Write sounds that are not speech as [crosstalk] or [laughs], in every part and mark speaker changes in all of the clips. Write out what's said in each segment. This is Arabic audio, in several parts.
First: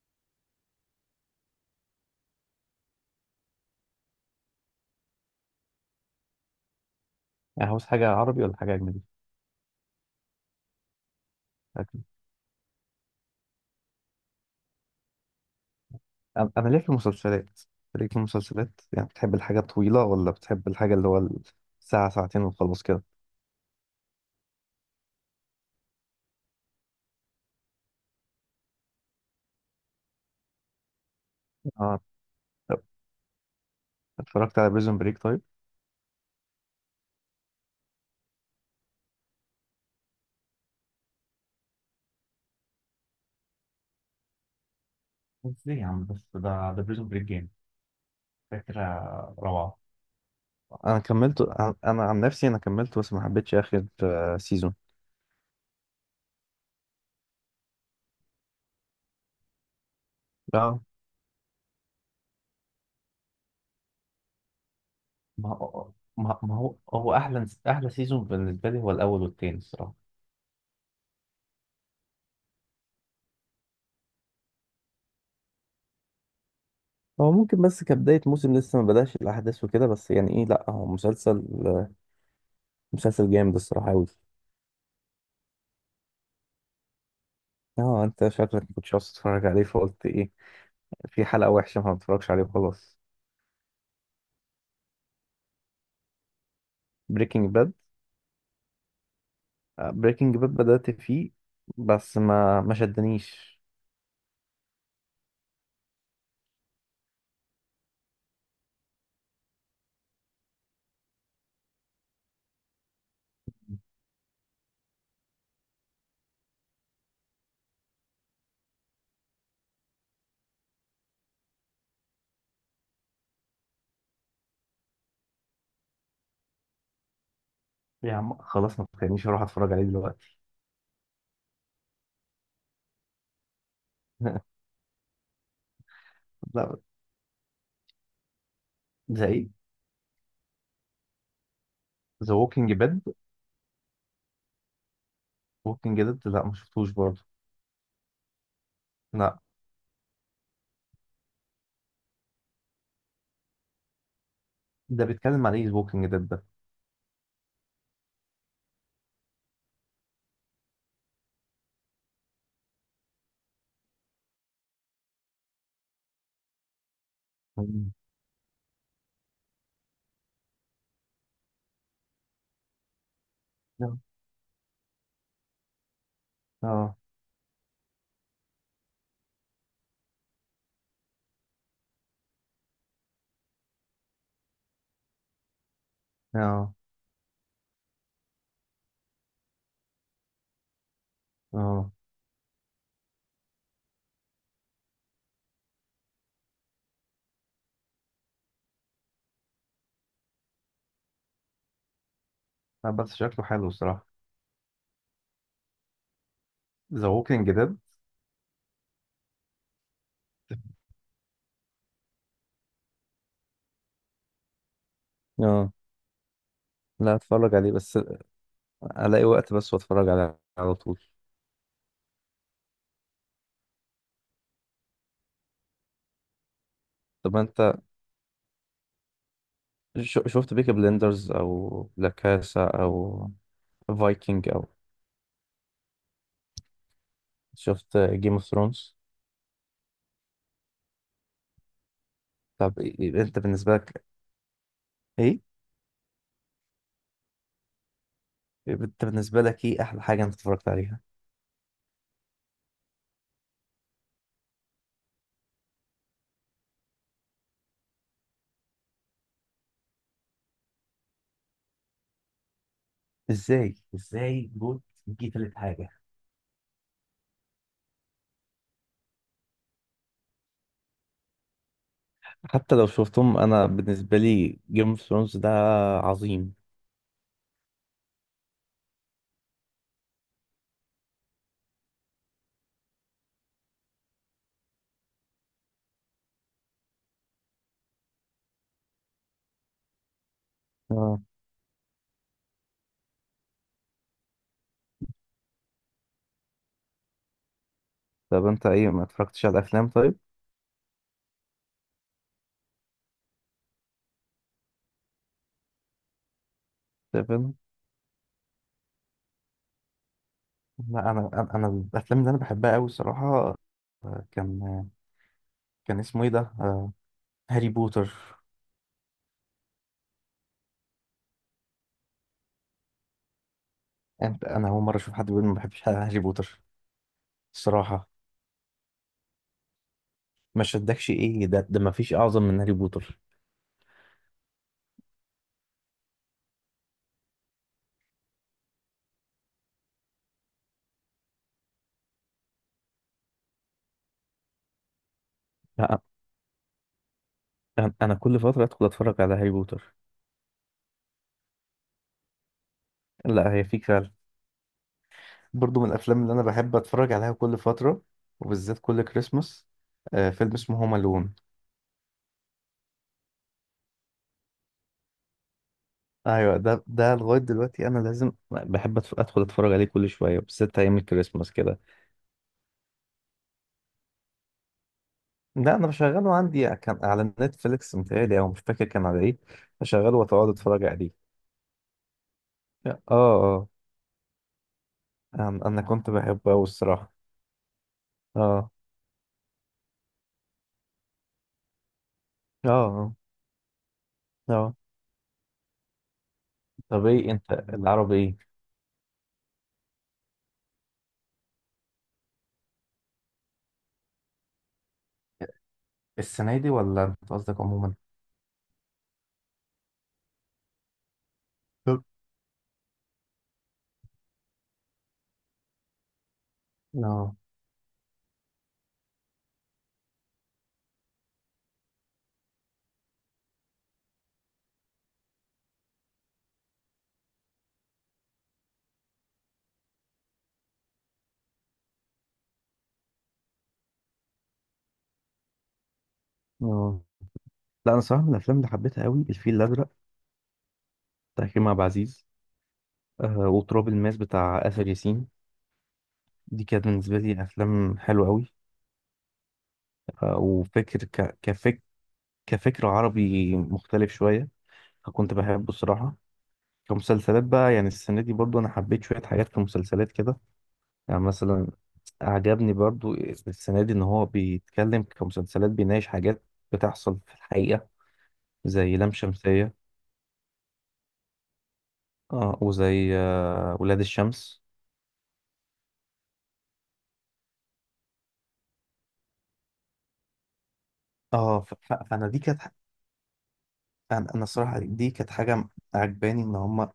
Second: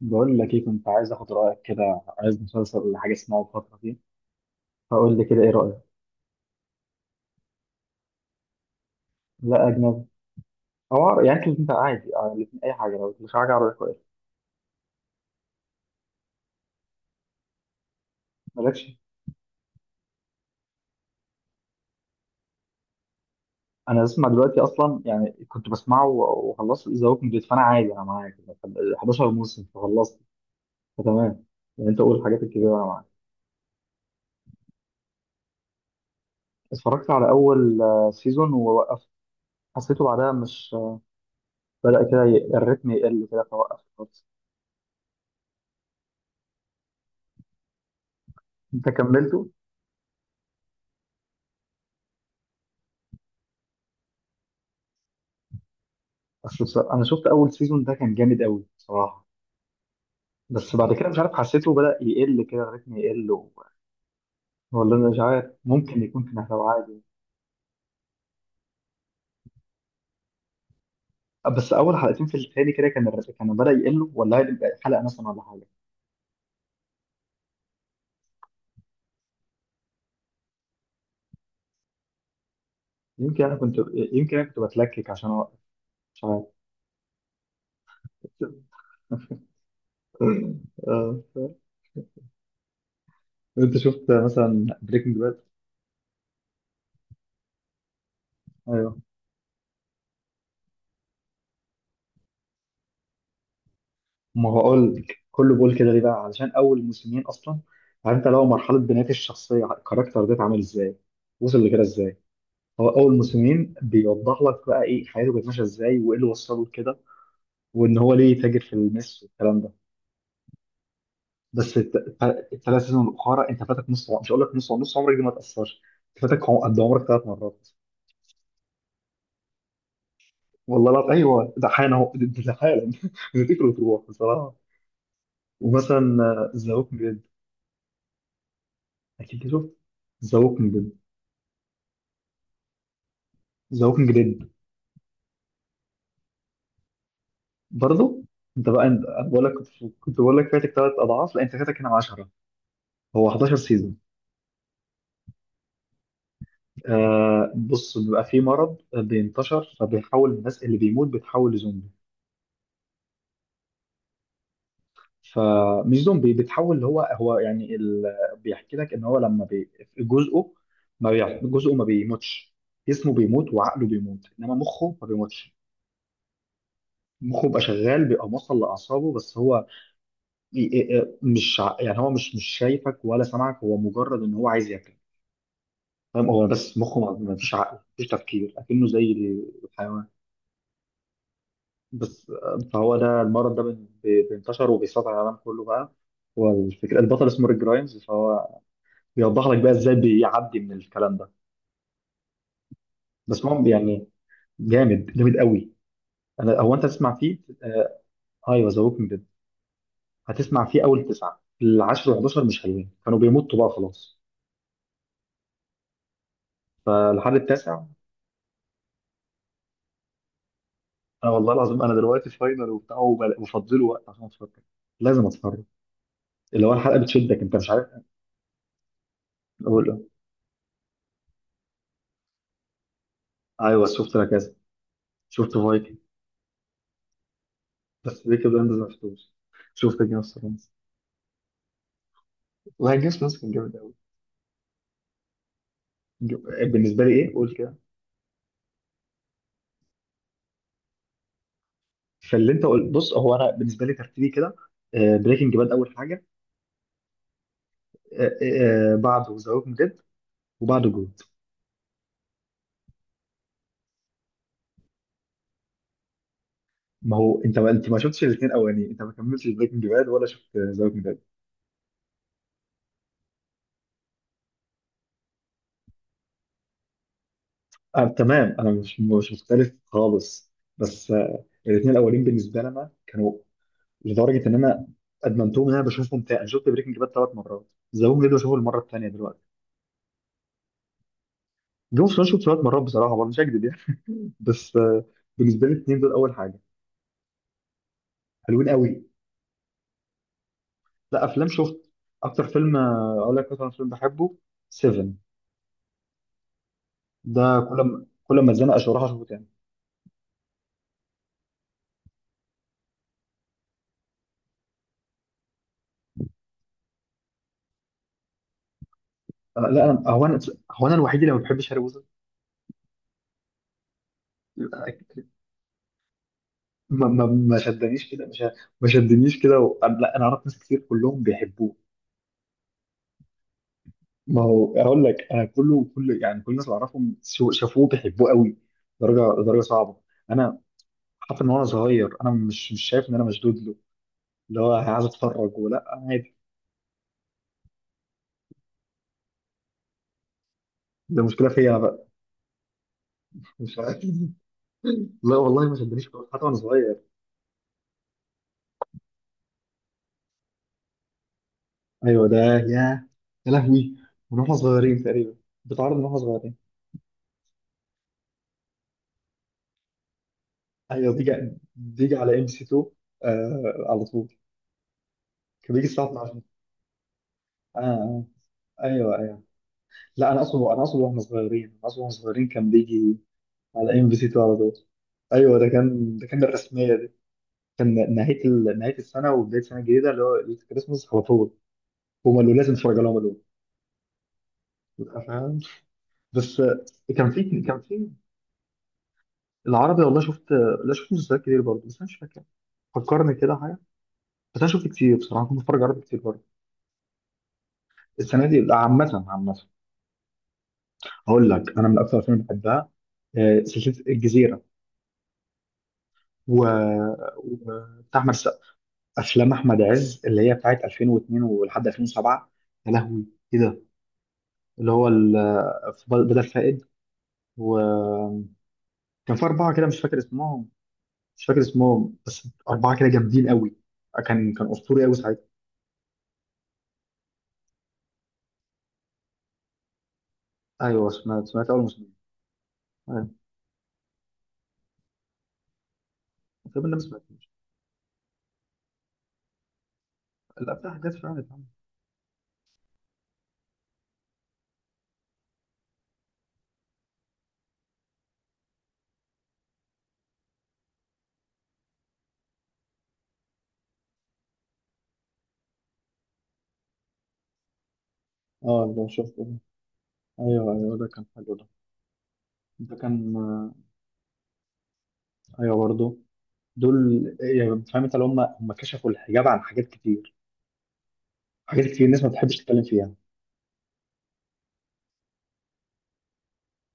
Speaker 1: بقول لك ايه، كنت عايز اخد رايك كده، عايز مسلسل ولا حاجه اسمعه الفتره دي؟ فقول لي كده ايه رايك.
Speaker 2: يعني عاوز حاجة عربي ولا حاجة أجنبي؟
Speaker 1: لا اجنبي او عربي، يعني انت
Speaker 2: أجنبي.
Speaker 1: عادي، الاتنين اي حاجه، لو مش حاجه عربي كويس.
Speaker 2: أنا ليه في المسلسلات؟ ليه في المسلسلات؟
Speaker 1: مالكش.
Speaker 2: يعني بتحب الحاجة الطويلة ولا بتحب الحاجة اللي هو ساعة ساعتين وخلاص كده؟
Speaker 1: انا بسمع دلوقتي اصلا، يعني كنت بسمعه وخلصت ذا ووكينج ديد، فانا عادي انا معاك، 11 موسم فخلصت، فتمام. يعني انت
Speaker 2: اه.
Speaker 1: قول الحاجات الكبيره
Speaker 2: طب
Speaker 1: انا معاك.
Speaker 2: اتفرجت على بريزون بريك طيب؟
Speaker 1: اتفرجت على اول سيزون ووقفت. حسيته بعدها مش بدأ كده الريتم يقل كده فوقفت خالص.
Speaker 2: ازاي يا عم، بس ده بريزون بريك جامد، فكرة
Speaker 1: انت كملته؟
Speaker 2: روعة. أنا كملته، أنا عن نفسي أنا كملته، بس ما حبيتش آخر سيزون.
Speaker 1: اصل بصراحة انا شفت اول سيزون ده كان جامد قوي بصراحه. بس
Speaker 2: اه.
Speaker 1: بعد كده مش عارف، حسيته بدأ يقل كده الريتم يقل و... ولا انا مش
Speaker 2: ما
Speaker 1: عارف،
Speaker 2: هو
Speaker 1: ممكن يكون كان
Speaker 2: ما ما
Speaker 1: هيبقى
Speaker 2: هو
Speaker 1: عادي.
Speaker 2: هو أحلى سيزون بالنسبة لي هو الأول والتاني الصراحة.
Speaker 1: بس اول حلقتين في التاني كده كان الريتم كان بدأ يقل، ولا هيبقى حلقة مثلا ولا حاجة.
Speaker 2: هو ممكن، بس كبداية موسم لسه ما بدأش الأحداث وكده، بس يعني إيه، لأ هو مسلسل
Speaker 1: يمكن انا
Speaker 2: جامد
Speaker 1: كنت
Speaker 2: الصراحة أوي.
Speaker 1: يمكن انا كنت بتلكك عشان اوقف، مش عارف.
Speaker 2: اه، انت شكلك كنتش عاوز تتفرج عليه فقلت ايه
Speaker 1: [laughs] آه.
Speaker 2: في حلقة وحشة فما تتفرجش عليه وخلاص.
Speaker 1: انت شفت مثلا بريكنج باد؟
Speaker 2: بريكنج باد،
Speaker 1: ايوه.
Speaker 2: بريكنج باد بدأت فيه بس ما شدنيش.
Speaker 1: ما هو اقول لك كله بقول كده ليه بقى، علشان اول موسمين اصلا عارف انت لو مرحله بناء الشخصيه، الكاركتر ده اتعمل ازاي، وصل لكده ازاي. هو اول موسمين بيوضح لك بقى ايه حياته كانت ماشيه ازاي، وايه اللي وصله لكده، وان هو ليه تاجر في المس والكلام ده. بس الثلاث سيزون الاخرى انت فاتك مش هقول لك نص عمرك دي ما تاثرش. انت فاتك قد عمرك ثلاث مرات.
Speaker 2: يا عم خلاص، ما تخلينيش اروح اتفرج عليه دلوقتي.
Speaker 1: والله لا ايوه ده حالا اهو، ده حالا [laughs] بتفتكر وتروح بصراحه.
Speaker 2: [laughs]
Speaker 1: ومثلا ذا
Speaker 2: لا.
Speaker 1: ووكينج ديد.
Speaker 2: زي
Speaker 1: اكيد
Speaker 2: ايه؟
Speaker 1: شفت ذا ووكينج ديد.
Speaker 2: ذا ووكينج ديد.
Speaker 1: ذا ووكينج ديد.
Speaker 2: ووكينج ديد، لا ما شفتوش برضه.
Speaker 1: برضه. انت بقى انت انا
Speaker 2: لا،
Speaker 1: بقول لك كنت، كنت بقول لك فاتك ثلاث اضعاف، لا انت فاتك هنا 10، هو 11 سيزون.
Speaker 2: ده بيتكلم عن ايه ذا ووكينج ديد ده؟
Speaker 1: بص، بيبقى في مرض بينتشر، فبيحول الناس اللي بيموت بتحول لزومبي، فمش زومبي، بتحول اللي هو يعني
Speaker 2: مم.
Speaker 1: ال... بيحكي لك ان هو لما بي... جزءه، ما بي... جزءه ما بيموتش، جسمه بيموت وعقله
Speaker 2: اه.
Speaker 1: بيموت، انما مخه ما بيموتش.
Speaker 2: اه.
Speaker 1: مخه بيبقى شغال، بيبقى موصل لاعصابه، بس هو ي- مش يعني هو مش شايفك ولا سامعك، هو مجرد ان هو عايز ياكل، فاهم، هو
Speaker 2: اه.
Speaker 1: بس مخه ما فيش عقل، ما فيش تفكير، اكنه زي الحيوان
Speaker 2: آه.
Speaker 1: بس. فهو ده المرض ده بينتشر وبيسيطر على العالم كله بقى. والفكرة، البطل اسمه ريك جرايمز، فهو بيوضح لك بقى ازاي بيعدي من الكلام ده.
Speaker 2: لا، بس شكله
Speaker 1: بس هو
Speaker 2: حلو الصراحة.
Speaker 1: يعني جامد جامد قوي. انا هو انت
Speaker 2: ذا
Speaker 1: تسمع فيه
Speaker 2: ووكينج ديد.
Speaker 1: آه. ايوه ذا ووكينج ديد. هتسمع فيه اول تسعة، العاشر و11 مش حلوين، كانوا بيمطوا بقى خلاص،
Speaker 2: اه، لا
Speaker 1: فلحد
Speaker 2: اتفرج عليه
Speaker 1: التاسع.
Speaker 2: بس الاقي وقت بس، واتفرج على على طول.
Speaker 1: انا والله العظيم انا دلوقتي فاينل وبتاع وفضله وقت عشان اتفرج، لازم اتفرج، اللي هو الحلقة
Speaker 2: طب
Speaker 1: بتشدك انت مش
Speaker 2: انت،
Speaker 1: عارف. إيه.
Speaker 2: شفت بيكي بلندرز او لا كاسا او
Speaker 1: ايوه شفت لك
Speaker 2: فايكنج
Speaker 1: كذا.
Speaker 2: او
Speaker 1: شفت فايكنج.
Speaker 2: شفت
Speaker 1: بس
Speaker 2: جيم اوف
Speaker 1: بيكي بلاندرز ما
Speaker 2: ثرونز؟
Speaker 1: شفتوش. شفت جيمس اوف ثرونز.
Speaker 2: طب
Speaker 1: والله جيمس اوف ثرونز
Speaker 2: انت
Speaker 1: كان
Speaker 2: بالنسبه
Speaker 1: جامد قوي.
Speaker 2: لك ايه،
Speaker 1: بالنسبه لي ايه قول كده.
Speaker 2: احلى حاجه انت اتفرجت عليها؟
Speaker 1: فاللي انت قلت بص، هو انا بالنسبه لي ترتيبي كده، بريكنج باد اول حاجه، بعده ذا ووكينج ديد، وبعده جود.
Speaker 2: ازاي جوت دي تالت حاجه؟
Speaker 1: ما هو انت ما انت ما شفتش الاثنين الاولانيين، انت ما كملتش بريكنج باد ولا شفت ذا ووكينج ديد.
Speaker 2: حتى لو شفتهم، انا بالنسبه لي جيم اوف ثرونز ده عظيم.
Speaker 1: تمام، انا مش مختلف خالص. بس الاثنين الاولين بالنسبه لنا كانوا، لدرجه ان انا ادمنتهم، ان انا بشوفهم تاني. انا شفت بريكنج باد ثلاث مرات، ذا ووكينج ديد بشوفه المره الثانيه دلوقتي.
Speaker 2: اه.
Speaker 1: جون سوشو شويه مرات بصراحه برضه مش هكذب يعني. [laughs] بس آه، بالنسبه لي الاثنين دول اول حاجه.
Speaker 2: طب انت
Speaker 1: حلوين
Speaker 2: ايه،
Speaker 1: قوي.
Speaker 2: ما اتفرجتش على الافلام طيب؟
Speaker 1: لا افلام شفت. اكتر فيلم اقول لك مثلا، فيلم بحبه 7،
Speaker 2: طب أنا-
Speaker 1: ده كل ما اتزنق اشرحه اشوفه تاني.
Speaker 2: لا انا الافلام اللي انا بحبها قوي الصراحه، كان كان اسمه ايه ده، هاري بوتر.
Speaker 1: أنا لا انا هو انا هو انا الوحيد اللي ما بحبش هاري بوتر.
Speaker 2: انت، انا اول مره اشوف حد
Speaker 1: [laughs]
Speaker 2: بيقول ما بحبش هاري بوتر
Speaker 1: ما
Speaker 2: الصراحه.
Speaker 1: شدنيش كده مش، ما شدنيش كده و... لا انا اعرف ناس
Speaker 2: ما
Speaker 1: كتير
Speaker 2: شدكش
Speaker 1: كلهم
Speaker 2: ايه؟ ده
Speaker 1: بيحبوه.
Speaker 2: ما فيش اعظم من هاري بوتر.
Speaker 1: ما هو اقول لك انا كله كل يعني كل الناس اللي اعرفهم شافوه بيحبوه قوي، درجه درجه صعبه. انا حتى من وانا صغير انا مش شايف ان انا مشدود له، اللي هو عايز اتفرج ولا
Speaker 2: لا
Speaker 1: عادي.
Speaker 2: انا كل فتره ادخل اتفرج على هاري بوتر.
Speaker 1: ده مشكله فيا انا بقى،
Speaker 2: لا هي
Speaker 1: مش
Speaker 2: فيك
Speaker 1: عارف.
Speaker 2: فعلا.
Speaker 1: [laughs] لا والله ما
Speaker 2: برضو من
Speaker 1: شدنيش
Speaker 2: الافلام
Speaker 1: خالص
Speaker 2: اللي انا
Speaker 1: حتى وانا
Speaker 2: بحب
Speaker 1: صغير.
Speaker 2: اتفرج عليها كل فتره، وبالذات كل كريسماس، فيلم اسمه هوم الون.
Speaker 1: ايوه ده، يا لهوي، من واحنا صغيرين تقريبا، بتعرض من واحنا صغيرين.
Speaker 2: ايوه، ده لغايه دلوقتي انا لازم بحب ادخل اتفرج عليه كل شويه، بالذات ايام
Speaker 1: ايوه
Speaker 2: الكريسماس كده.
Speaker 1: بيجي على ام سي 2، آه على طول. كان
Speaker 2: لا
Speaker 1: بيجي
Speaker 2: انا
Speaker 1: الساعه
Speaker 2: بشغله
Speaker 1: 12.
Speaker 2: عندي، كان على
Speaker 1: اه
Speaker 2: نتفليكس
Speaker 1: آه.
Speaker 2: متهيألي او مش فاكر كان
Speaker 1: ايوه
Speaker 2: على ايه،
Speaker 1: ايوه.
Speaker 2: بشغله
Speaker 1: لا انا
Speaker 2: واتقعد
Speaker 1: اقصد،
Speaker 2: اتفرج عليه.
Speaker 1: انا اقصد واحنا صغيرين كان
Speaker 2: اه.
Speaker 1: بيجي
Speaker 2: اه.
Speaker 1: على ام بي سي 2 على طول.
Speaker 2: انا
Speaker 1: ايوه،
Speaker 2: أنا كنت
Speaker 1: ده كان
Speaker 2: بحبه أوي الصراحه.
Speaker 1: الرسميه. كان نهايه
Speaker 2: اه.
Speaker 1: ال... نهايه السنه وبدايه السنه الجديده، اللي هو ليله الكريسماس على طول. هم قالوا
Speaker 2: اه.
Speaker 1: لازم تتفرج
Speaker 2: اه.
Speaker 1: عليهم الأول.
Speaker 2: آه.
Speaker 1: فاهم. بس
Speaker 2: طب ايه
Speaker 1: كان
Speaker 2: انت
Speaker 1: في،
Speaker 2: العربي ايه؟
Speaker 1: العربي، والله شفت، لا شفت مسلسلات كتير برضه، بس انا مش فاكر، فكرني كده حاجه. بس انا شفت كتير بصراحه، كنت بتفرج عربي كتير برضه.
Speaker 2: السنه دي ولا انت قصدك عموما؟
Speaker 1: السنه دي؟ لا، عامه عامه. هقول لك انا من
Speaker 2: طب.
Speaker 1: اكثر الافلام اللي بحبها، سلسله الجزيره، و...
Speaker 2: اه.
Speaker 1: وبتاع احمد السقا، افلام احمد عز اللي هي بتاعت 2002 ولحد 2007، يا لهوي ايه ده، اللي هو ال... بدل فائد، و... كان في أربعة كده مش فاكر اسمهم، مش فاكر اسمهم بس أربعة كده جامدين قوي، كان أسطوري قوي ساعتها.
Speaker 2: اه. لا انا صراحه من الافلام اللي حبيتها قوي الفيل الازرق
Speaker 1: أيوه سمعت،
Speaker 2: بتاع كريم عبد
Speaker 1: أول مسلم.
Speaker 2: العزيز،
Speaker 1: أيوه.
Speaker 2: آه وتراب الماس بتاع اسر ياسين، دي
Speaker 1: طب
Speaker 2: كانت
Speaker 1: أنا ما
Speaker 2: بالنسبه لي
Speaker 1: سمعتوش.
Speaker 2: افلام حلوه قوي، آه
Speaker 1: لا بتاع حاجات فعلا اتعملت.
Speaker 2: كفكر عربي مختلف شويه، فكنت بحبه الصراحه. كمسلسلات بقى، يعني السنة دي برضو أنا حبيت شوية حاجات كمسلسلات كده، يعني مثلا عجبني برضو السنة دي إن هو بيتكلم كمسلسلات، بيناقش حاجات بتحصل في الحقيقة،
Speaker 1: اه
Speaker 2: زي
Speaker 1: ده
Speaker 2: لام
Speaker 1: شفته ده.
Speaker 2: شمسية.
Speaker 1: ايوه ايوه ده كان حلو ده.
Speaker 2: اه،
Speaker 1: ده
Speaker 2: وزي
Speaker 1: كان آه.
Speaker 2: ولاد الشمس.
Speaker 1: ايوه برضه. دول يعني، فاهم، انت اللي هم كشفوا الحجاب عن حاجات كتير،
Speaker 2: اه،
Speaker 1: حاجات كتير الناس ما
Speaker 2: فأنا دي
Speaker 1: بتحبش
Speaker 2: كانت ح-
Speaker 1: تتكلم فيها.
Speaker 2: أنا الصراحة دي كانت حاجة عجباني إن هما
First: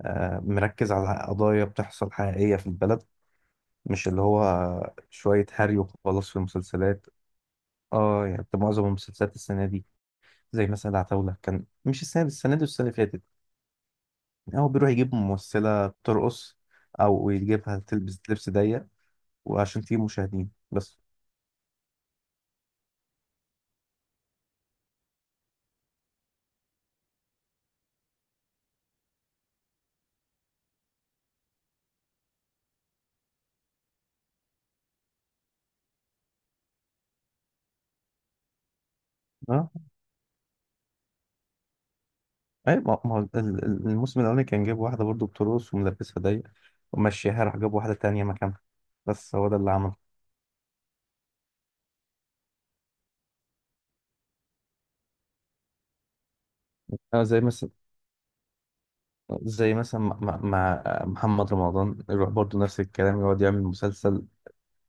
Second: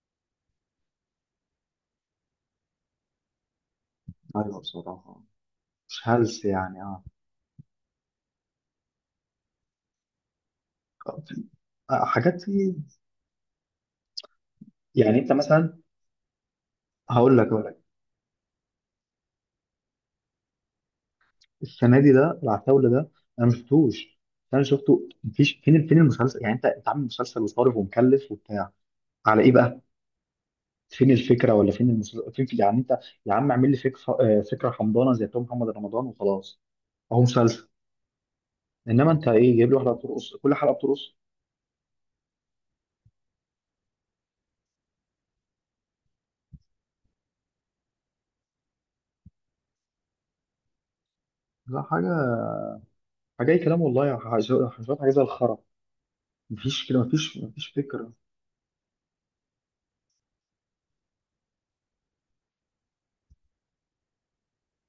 Speaker 2: آه مركز على قضايا بتحصل حقيقية في البلد، مش اللي هو
Speaker 1: ايوه بصراحه،
Speaker 2: شوية هري
Speaker 1: مش
Speaker 2: وخلاص في
Speaker 1: هلس يعني، اه.
Speaker 2: المسلسلات. اه، يعني معظم المسلسلات السنة دي، زي مثلا العتاولة كان، مش
Speaker 1: آه،
Speaker 2: السنة دي،
Speaker 1: حاجات
Speaker 2: السنة دي
Speaker 1: في،
Speaker 2: والسنة اللي فاتت، هو بيروح يجيب
Speaker 1: يعني انت مثلا،
Speaker 2: ممثلة بترقص، أو
Speaker 1: هقول لك
Speaker 2: يجيبها تلبس لبس ضيق وعشان تجيب مشاهدين بس.
Speaker 1: السنه دي، ده العتاوله ده انا ما شفتوش. انا شفته مفيش، فين المسلسل، يعني انت عامل مسلسل وصارف ومكلف وبتاع على ايه بقى، فين الفكره، ولا فين المسلسل، فين في يعني انت، يا عم اعمل لي فكره، فكره حمضانه زي بتوع محمد رمضان وخلاص، اهو مسلسل. انما انت ايه
Speaker 2: اه،
Speaker 1: جايب لي واحده بترقص كل حلقه بترقص.
Speaker 2: اي ما ما هو الموسم الأولاني كان جايب واحدة برضو بترقص وملبسها ضيق، ومشيها راح جاب واحدة تانية مكانها، بس هو ده اللي عمله.
Speaker 1: لا حاجه، حاجه اي كلام، والله يا شويه، حاجه زي الخرا. مفيش كده،
Speaker 2: اه، زي
Speaker 1: مفيش
Speaker 2: مثلا،
Speaker 1: فكره.
Speaker 2: زي مثلا مع محمد رمضان، يروح برضو نفس الكلام يقعد يعمل مسلسل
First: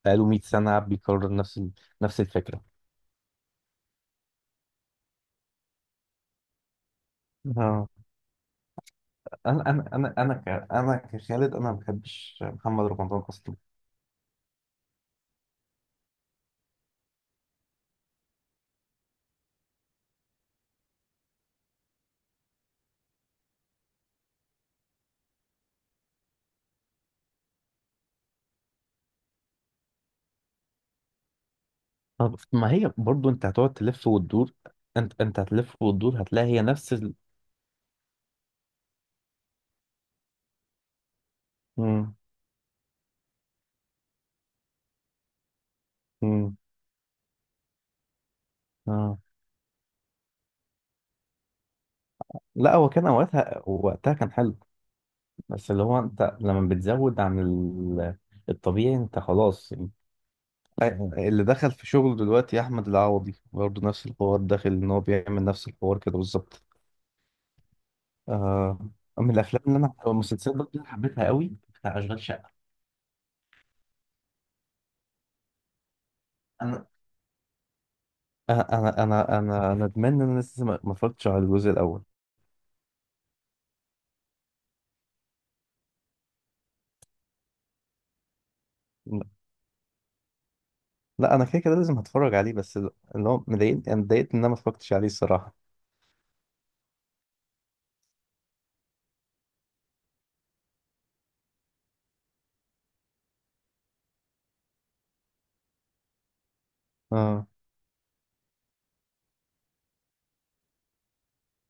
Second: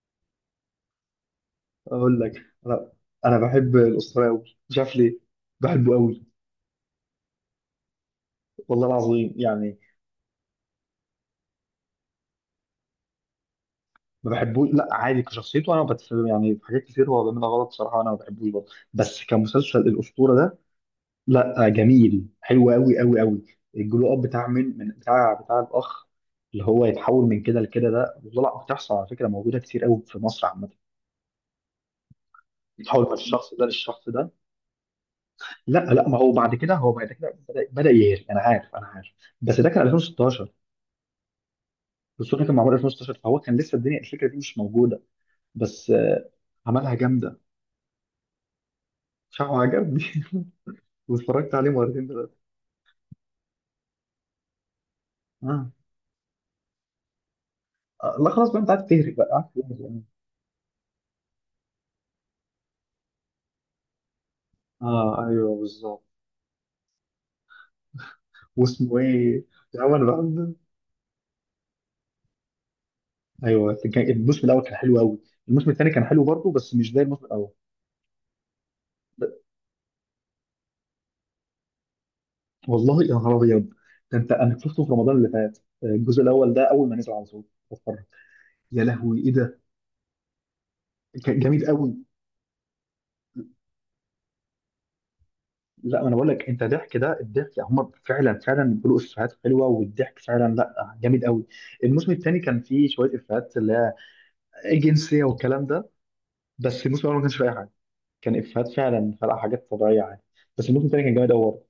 Speaker 2: بقاله 100 سنة بيكرر نفس نفس
Speaker 1: اقول لك،
Speaker 2: الفكرة.
Speaker 1: لا انا بحب الاسطوره قوي مش عارف ليه، بحبه قوي،
Speaker 2: اه،
Speaker 1: والله العظيم
Speaker 2: انا
Speaker 1: يعني.
Speaker 2: انا انا انا ك... انا كخالد انا ما بحبش محمد رمضان اصلا.
Speaker 1: ما بحبوش لا عادي كشخصيته، انا يعني في حاجات كتير هو بيعملها غلط صراحه، انا ما بحبوش برضه. بس كمسلسل الاسطوره ده لا جميل، حلو قوي قوي قوي. الجلو اب بتاع من بتاع الاخ، اللي هو يتحول من كده لكده ده، وطلع بتحصل على فكره موجوده كتير قوي في مصر عامه،
Speaker 2: طب ما هي
Speaker 1: يتحول من
Speaker 2: برضو انت
Speaker 1: الشخص ده
Speaker 2: هتقعد تلف
Speaker 1: للشخص ده.
Speaker 2: وتدور. انت
Speaker 1: لا
Speaker 2: هتلف
Speaker 1: لا، ما
Speaker 2: وتدور
Speaker 1: هو
Speaker 2: هتلاقي
Speaker 1: بعد
Speaker 2: هي
Speaker 1: كده،
Speaker 2: نفس ال...
Speaker 1: بدا يهري، انا عارف انا عارف، بس ده كان 2016،
Speaker 2: مم.
Speaker 1: الاسطوره كان معمول 2016، فهو كان لسه الدنيا الفكره دي مش موجوده، بس آه،
Speaker 2: مم.
Speaker 1: عملها جامده.
Speaker 2: آه.
Speaker 1: شعره عجبني [laughs] واتفرجت عليه مرتين دلوقتي.
Speaker 2: لا هو كان وقتها، وقتها كان حلو،
Speaker 1: اه
Speaker 2: بس اللي هو انت لما بتزود عن
Speaker 1: آه.
Speaker 2: ال...
Speaker 1: لا خلاص بقى، انت عارف
Speaker 2: الطبيعي،
Speaker 1: تهري
Speaker 2: انت
Speaker 1: بقى، عارف
Speaker 2: خلاص.
Speaker 1: تهري، آه.
Speaker 2: اللي دخل في شغله دلوقتي يا احمد العوضي برضه نفس الحوار، داخل ان هو
Speaker 1: اه
Speaker 2: بيعمل
Speaker 1: ايوه
Speaker 2: نفس الحوار
Speaker 1: بالظبط.
Speaker 2: كده بالظبط. آه.
Speaker 1: واسمه
Speaker 2: من
Speaker 1: ايه؟
Speaker 2: الافلام اللي
Speaker 1: يا عم
Speaker 2: انا، أو
Speaker 1: انا بحب.
Speaker 2: المسلسلات برضه، اللي حبيتها قوي بتاع اشغال شقه.
Speaker 1: ايوه كان الموسم الاول كان حلو قوي. الموسم الثاني كان حلو برضه بس مش زي الموسم الاول.
Speaker 2: انا انا
Speaker 1: ب-
Speaker 2: انا انا أنا ندمان ان انا لسه ما اتفرجتش على الجزء الاول.
Speaker 1: والله يا نهار ابيض ده، انت انا شفته في رمضان اللي فات، الجزء الاول ده اول ما نزل على طول بتفرج، يا لهوي ايه ده،
Speaker 2: لا
Speaker 1: كان
Speaker 2: انا كده
Speaker 1: جميل
Speaker 2: كده
Speaker 1: قوي.
Speaker 2: لازم هتفرج عليه بس اللي هو مضايقني، انا اتضايقت ان انا ما اتفرجتش عليه الصراحه.
Speaker 1: لا انا بقول لك، انت ضحك ده، الضحك هم فعلا فعلا بيقولوا افيهات حلوه، والضحك فعلا لا جامد قوي. الموسم الثاني كان فيه شويه افيهات اللي هي جنسيه والكلام ده، بس الموسم الاول ما كانش فيه
Speaker 2: اه،
Speaker 1: اي حاجه، كان افيهات فعلا، خلق حاجات طبيعيه عادي. بس الموسم الثاني كان جامد قوي برضه.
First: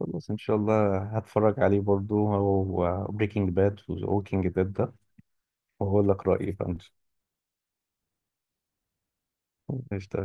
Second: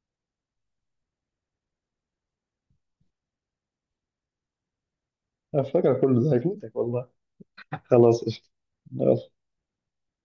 Speaker 2: خلاص ان شاء الله هتفرج عليه برضو، هو بريكنج باد ووكينج ديد ده،
Speaker 1: انا فاكر
Speaker 2: وهقول
Speaker 1: كله
Speaker 2: لك
Speaker 1: زي
Speaker 2: رايي بقى.
Speaker 1: فوتك والله. خلاص قشطه.
Speaker 2: قشطة قشطة.